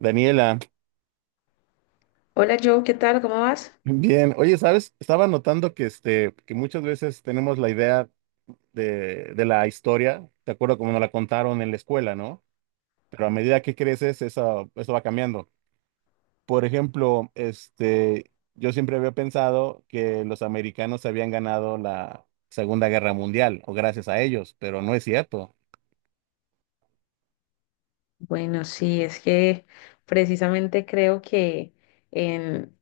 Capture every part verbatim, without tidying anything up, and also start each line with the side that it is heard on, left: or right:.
right: Daniela,
left: Hola Joe, ¿qué tal? ¿Cómo vas?
right: bien. Oye, ¿sabes? Estaba notando que, este, que muchas veces tenemos la idea de, de la historia, de acuerdo como nos la contaron en la escuela, ¿no? Pero a medida que creces, eso, eso va cambiando. Por ejemplo, este, yo siempre había pensado que los americanos habían ganado la Segunda Guerra Mundial, o gracias a ellos, pero no es cierto.
left: Bueno, sí, es que precisamente creo que en,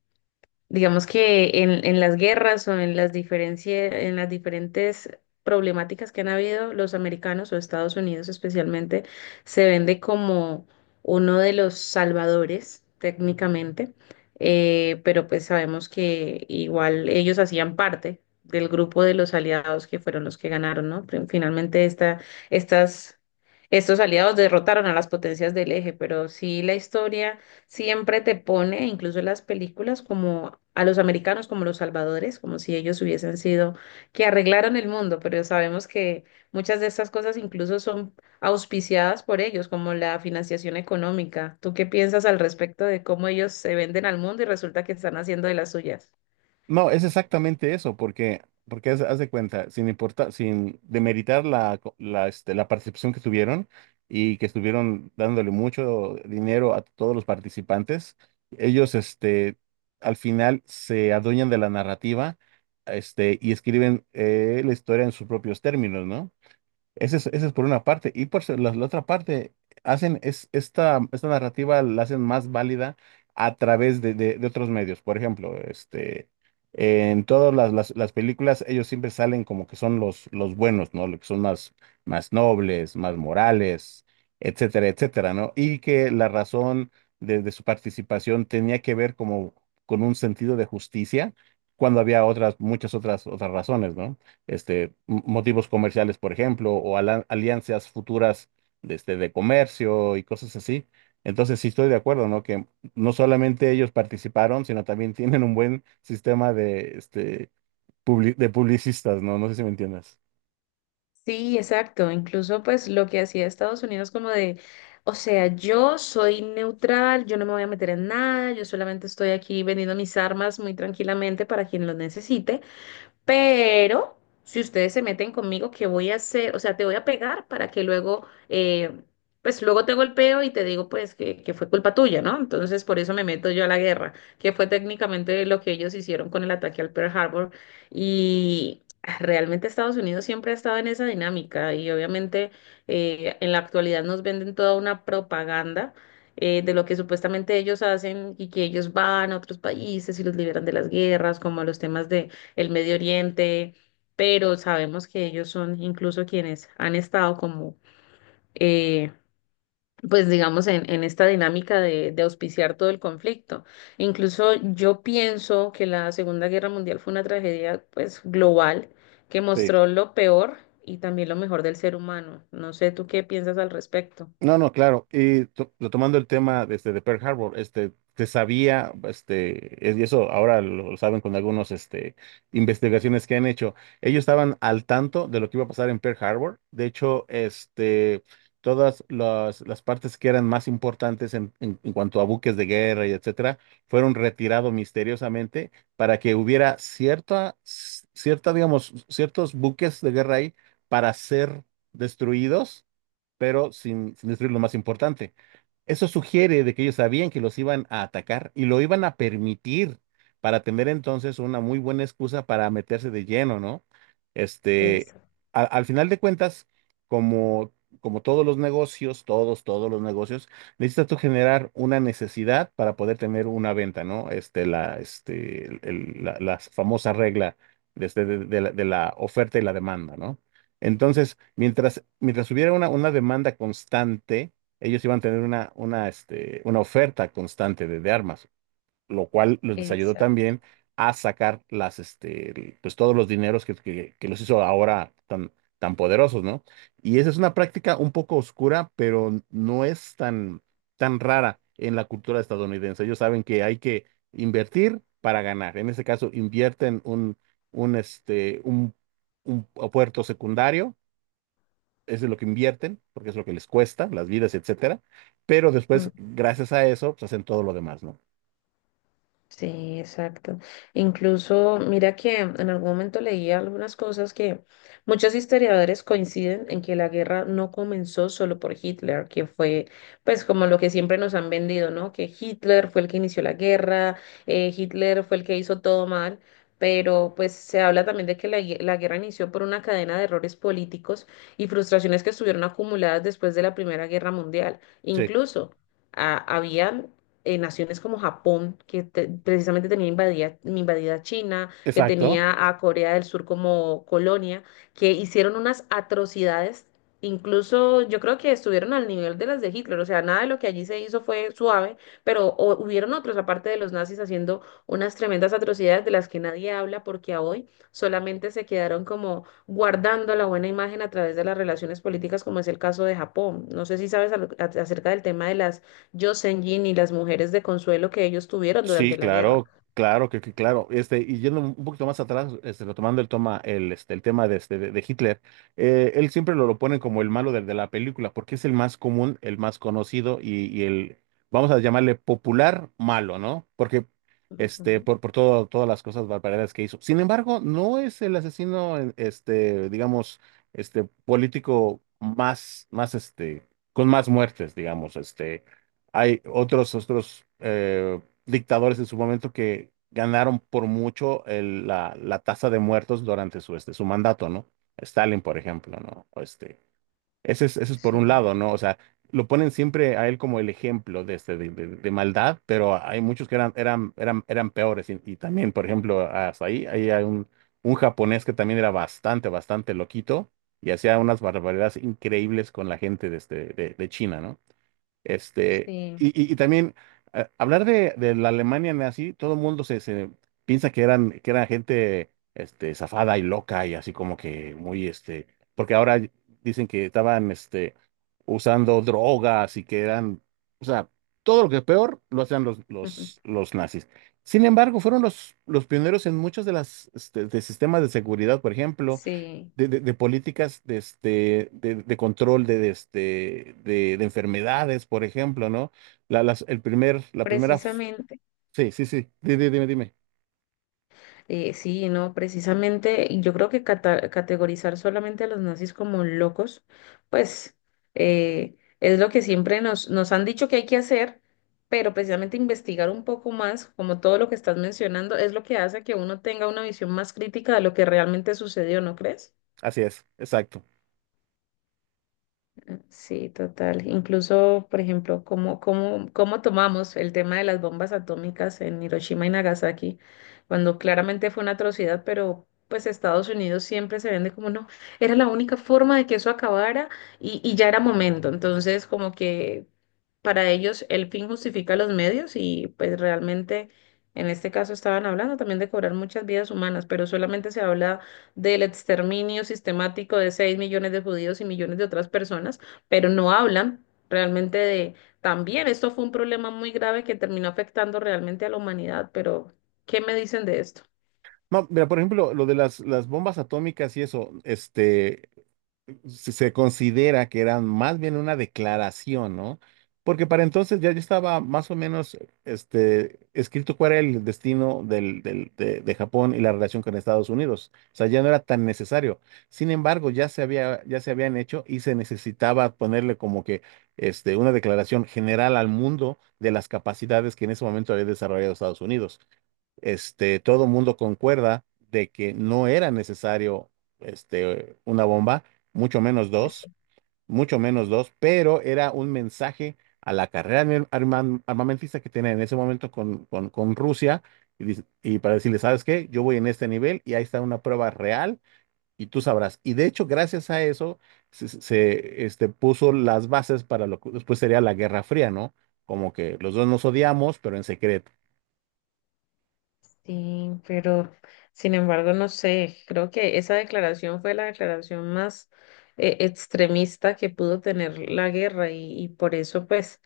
left: digamos que en, en las guerras o en las diferencia- en las diferentes problemáticas que han habido, los americanos o Estados Unidos especialmente se vende como uno de los salvadores técnicamente, eh, pero pues sabemos que igual ellos hacían parte del grupo de los aliados que fueron los que ganaron, ¿no? Fin- Finalmente esta, estas, estos aliados derrotaron a las potencias del eje, pero sí la historia siempre te pone, incluso en las películas, como a los americanos, como los salvadores, como si ellos hubiesen sido que arreglaron el mundo, pero sabemos que muchas de estas cosas incluso son auspiciadas por ellos, como la financiación económica. ¿Tú qué piensas al respecto de cómo ellos se venden al mundo y resulta que están haciendo de las suyas?
right: No, es exactamente eso, porque, porque haz, haz de cuenta, sin importar, sin demeritar la, co- la, este, la participación que tuvieron y que estuvieron dándole mucho dinero a todos los participantes, ellos, este, al final se adueñan de la narrativa, este, y escriben eh, la historia en sus propios términos, ¿no? Ese es, ese es por una parte. Y por se- la, la otra parte, hacen es, esta, esta narrativa la hacen más válida a través de, de- de otros medios. Por ejemplo, este, en todas las, las, las películas ellos siempre salen como que son los, los buenos, ¿no? Los que son más, más nobles, más morales, etcétera, etcétera, ¿no? Y que la razón de, de su participación tenía que ver como con un sentido de justicia cuando había otras, muchas otras, otras razones, ¿no? Este, m- motivos comerciales, por ejemplo, o ala- alianzas futuras de, este, de comercio y cosas así. Entonces, sí estoy de acuerdo, ¿no? Que no solamente ellos participaron, sino también tienen un buen sistema de, este, publi- de publicistas, ¿no? No sé si me entiendes.
left: Sí, exacto. Incluso pues lo que hacía Estados Unidos como de, o sea, yo soy neutral, yo no me voy a meter en nada, yo solamente estoy aquí vendiendo mis armas muy tranquilamente para quien lo necesite. Pero si ustedes se meten conmigo, ¿qué voy a hacer? O sea, te voy a pegar para que luego, eh, pues luego te golpeo y te digo, pues, que, que fue culpa tuya, ¿no? Entonces, por eso me meto yo a la guerra, que fue técnicamente lo que ellos hicieron con el ataque al Pearl Harbor. Y ah, realmente Estados Unidos siempre ha estado en esa dinámica y obviamente eh, en la actualidad nos venden toda una propaganda. Eh, de lo que supuestamente ellos hacen y que ellos van a otros países y los liberan de las guerras, como a los temas de, el Medio Oriente, pero sabemos que ellos son incluso quienes han estado como, eh, pues digamos, en, en esta dinámica de, de auspiciar todo el conflicto. Incluso yo pienso que la Segunda Guerra Mundial fue una tragedia, pues, global que
right: Sí.
left: mostró lo peor y también lo mejor del ser humano. No sé, ¿tú qué piensas al respecto?
right: No, no, claro. Y to- retomando el tema de este de Pearl Harbor, este, se sabía, este, es- y eso ahora lo, lo saben con algunos, este, investigaciones que han hecho. Ellos estaban al tanto de lo que iba a pasar en Pearl Harbor. De hecho, este, todas las, las partes que eran más importantes en, en- en cuanto a buques de guerra y etcétera, fueron retirados misteriosamente para que hubiera cierta, cierta, digamos, ciertos buques de guerra ahí para ser destruidos pero sin, sin destruir lo más importante. Eso sugiere de que ellos sabían que los iban a atacar y lo iban a permitir para tener entonces una muy buena excusa para meterse de lleno, ¿no? Este,
left: Exacto,
right: a- Al final de cuentas, como, como todos los negocios, todos, todos los negocios, necesitas tú generar una necesidad para poder tener una venta, ¿no? Este, la, este, el- el- la, la famosa regla de, este- de de la de la oferta y la demanda, ¿no? Entonces, mientras, mientras hubiera una, una demanda constante, ellos iban a tener una, una, este, una oferta constante de, de armas, lo cual les ayudó
left: exacto.
right: también a sacar las, este, pues todos los dineros que, que- que los hizo ahora tan, tan poderosos, ¿no? Y esa es una práctica un poco oscura, pero no es tan, tan rara en la cultura estadounidense. Ellos saben que hay que invertir para ganar. En este caso, invierten un, un, este, un un puerto secundario es de lo que invierten, porque es lo que les cuesta, las vidas, etcétera. Pero después, gracias a eso, pues hacen todo lo demás, ¿no?
left: Sí, exacto. Incluso, mira que en algún momento leí algunas cosas que muchos historiadores coinciden en que la guerra no comenzó solo por Hitler, que fue pues como lo que siempre nos han vendido, ¿no? Que Hitler fue el que inició la guerra, eh, Hitler fue el que hizo todo mal, pero pues se habla también de que la, gue- la guerra inició por una cadena de errores políticos y frustraciones que estuvieron acumuladas después de la Primera Guerra Mundial.
right: Sí,
left: Incluso había eh, naciones como Japón, que te- precisamente tenía invadida, invadida China, que
right: exacto.
left: tenía a Corea del Sur como colonia, que hicieron unas atrocidades, incluso yo creo que estuvieron al nivel de las de Hitler, o sea, nada de lo que allí se hizo fue suave, pero o- hubieron otros, aparte de los nazis, haciendo unas tremendas atrocidades de las que nadie habla porque a hoy solamente se quedaron como guardando la buena imagen a través de las relaciones políticas, como es el caso de Japón. No sé si sabes al- a- acerca del tema de las Yosenjin y las mujeres de consuelo que ellos tuvieron
right: Sí,
left: durante la guerra.
right: claro, claro, que, que claro. Este, y yendo un un poquito más atrás, este, retomando el toma, el, este, el tema de, este, de, de Hitler, eh, él siempre lo, lo ponen como el malo de, de la película, porque es el más común, el más conocido y, y el, vamos a llamarle popular malo, ¿no? Porque, este,
left: Ujú.
right: por, por todo, todas las cosas barbaridades que hizo. Sin embargo, no es el asesino, eh, este, digamos, este, político más, más, este, con más muertes, digamos, este. Hay otros, otros eh, dictadores en su momento que ganaron por mucho el- la la tasa de muertos durante su, este, su mandato, ¿no? Stalin, por ejemplo, ¿no? O este, ese es, ese es por
left: Sí,
right: un lado, ¿no? O sea, lo ponen siempre a él como el ejemplo de, este, de, de- de maldad, pero hay muchos que eran, eran, eran, eran peores. Y, y también, por ejemplo, hasta ahí, ahí hay un, un japonés que también era bastante, bastante loquito y hacía unas barbaridades increíbles con la gente de, este, de, de China, ¿no? Este,
left: sí,
right: y, y- y también eh, hablar de, de la Alemania nazi, todo el mundo se, se piensa que eran, que era gente este, zafada y loca y así como que muy, este, porque ahora dicen que estaban este, usando drogas y que eran, o sea, todo lo que es peor lo hacían los,
left: Ujú,
right: los, los nazis. Sin embargo, fueron los, los pioneros en muchos de las este, de sistemas de seguridad, por ejemplo
left: Sí,
right: de, de- de políticas de, este, de, de control de, de, este, de, de enfermedades, por ejemplo, ¿no? La, las- el primer, la primera, f-
left: precisamente,
right: sí, sí, sí, di- di- dime, dime.
left: eh, sí, no, precisamente, y yo creo que cata- categorizar solamente a los nazis como locos, pues eh, es lo que siempre nos, nos han dicho que hay que hacer, pero precisamente investigar un poco más, como todo lo que estás mencionando, es lo que hace que uno tenga una visión más crítica de lo que realmente sucedió, ¿no crees?
right: Así es, exacto.
left: Sí, total. Incluso, por ejemplo, cómo, cómo, cómo tomamos el tema de las bombas atómicas en Hiroshima y Nagasaki, cuando claramente fue una atrocidad, pero pues Estados Unidos siempre se vende como no, era la única forma de que eso acabara y, y ya era momento. Entonces, como que para ellos el fin justifica los medios y pues realmente en este caso estaban hablando también de cobrar muchas vidas humanas, pero solamente se habla del exterminio sistemático de seis millones de judíos y millones de otras personas, pero no hablan realmente de... También esto fue un problema muy grave que terminó afectando realmente a la humanidad, pero ¿qué me dicen de esto?
right: No, mira, por ejemplo, lo de las, las bombas atómicas y eso, este, se se considera que eran más bien una declaración, ¿no? Porque para entonces ya, ya estaba más o menos este, escrito cuál era el destino del, del- de, de Japón y la relación con Estados Unidos. O sea, ya no era tan necesario. Sin embargo, ya se había, ya se habían hecho y se necesitaba ponerle como que este, una declaración general al mundo de las capacidades que en ese momento había desarrollado Estados Unidos. Este, todo mundo concuerda de que no era necesario, este, una bomba, mucho menos
left: Eso.
right: dos, mucho menos dos, pero era un mensaje a la carrera arma- arma- armamentista que tenía en ese momento con, con, con Rusia y, dice- y para decirle, ¿sabes qué? Yo voy en este nivel y ahí está una prueba real y tú sabrás. Y de hecho, gracias a eso, se, se, este, puso las bases para lo que después sería la Guerra Fría, ¿no? Como que los dos nos odiamos, pero en secreto.
left: Sí, pero sin embargo, no sé, creo que esa declaración fue la declaración más eh, extremista que pudo tener la guerra y, y por eso pues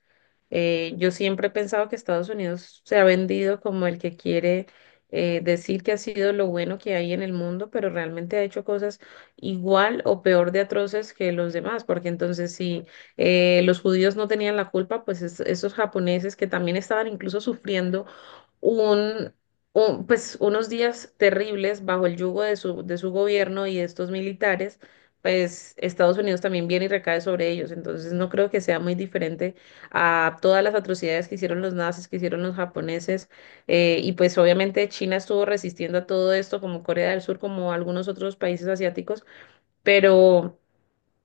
left: Eh, yo siempre he pensado que Estados Unidos se ha vendido como el que quiere eh, decir que ha sido lo bueno que hay en el mundo, pero realmente ha hecho cosas igual o peor de atroces que los demás, porque entonces si eh, los judíos no tenían la culpa, pues es- esos japoneses que también estaban incluso sufriendo un, un- pues unos días terribles bajo el yugo de su, de su gobierno y de estos militares, pues Estados Unidos también viene y recae sobre ellos. Entonces no creo que sea muy diferente a todas las atrocidades que hicieron los nazis, que hicieron los japoneses. Eh, y pues obviamente China estuvo resistiendo a todo esto, como Corea del Sur, como algunos otros países asiáticos, pero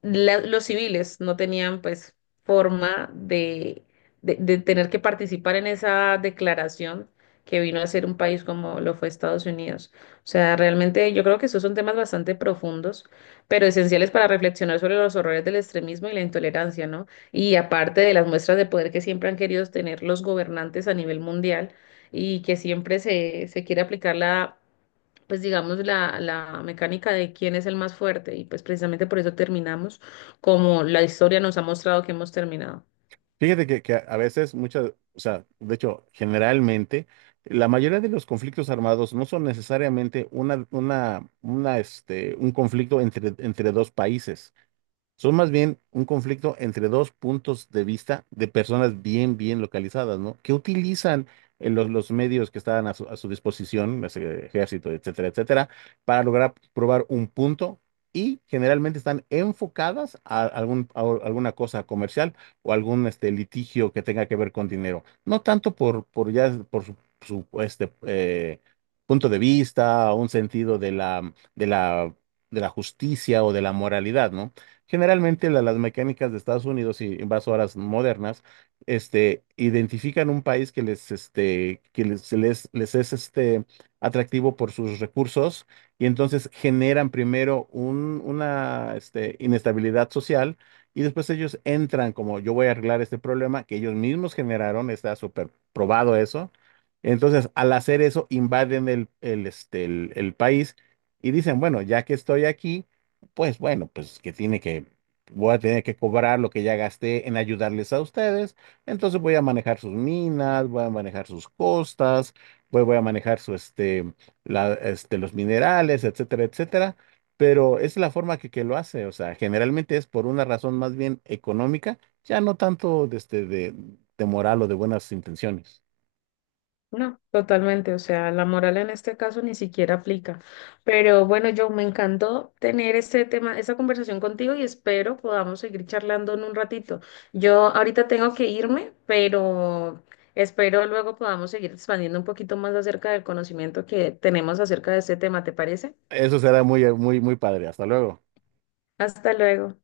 left: la- los civiles no tenían pues forma de, de, de tener que participar en esa declaración que vino a ser un país como lo fue Estados Unidos. O sea, realmente yo creo que esos son temas bastante profundos, pero esenciales para reflexionar sobre los horrores del extremismo y la intolerancia, ¿no? Y aparte de las muestras de poder que siempre han querido tener los gobernantes a nivel mundial y que siempre se, se quiere aplicar la pues digamos, la, la mecánica de quién es el más fuerte y pues precisamente por eso terminamos como la historia nos ha mostrado que hemos terminado.
right: Fíjate que, que a veces muchas, o sea, de hecho, generalmente, la mayoría de los conflictos armados no son necesariamente una, una, una, este, un conflicto entre, entre dos países. Son más bien un conflicto entre dos puntos de vista de personas bien, bien localizadas, ¿no? Que utilizan eh, los, los medios que estaban a su, a su disposición, las, eh, ejército, etcétera, etcétera, para lograr probar un punto y generalmente están enfocadas a, algún, a o- alguna cosa comercial o algún este, litigio que tenga que ver con dinero. No tanto por, por ya, por su, su, este, eh, punto de vista o un sentido de la, de la, de la justicia o de la moralidad, ¿no? Generalmente la- las mecánicas de Estados Unidos y invasoras modernas, este, identifican un país que les, este, que les, se les, les es, este, atractivo por sus recursos y entonces generan primero un- una, este, inestabilidad social y después ellos entran como yo voy a arreglar este problema que ellos mismos generaron, está súper probado eso. Entonces, al hacer eso, invaden el, el, este, el el país y dicen, bueno, ya que estoy aquí pues bueno, pues que tiene que, voy a tener que cobrar lo que ya gasté en ayudarles a ustedes. Entonces voy a manejar sus minas, voy a manejar sus costas, voy, voy a manejar su, este, la, este, los minerales, etcétera, etcétera. Pero es la forma que, que lo hace. O sea, generalmente es por una razón más bien económica, ya no tanto de, este, de, de moral o de buenas intenciones.
left: No, totalmente, o sea, la moral en este caso ni siquiera aplica. Pero bueno, yo me encantó tener este tema, esta conversación contigo y espero podamos seguir charlando en un ratito. Yo ahorita tengo que irme, pero espero luego podamos seguir expandiendo un poquito más acerca del conocimiento que tenemos acerca de este tema, ¿te parece?
right: Eso será muy, muy, muy padre. Hasta luego.
left: Hasta luego.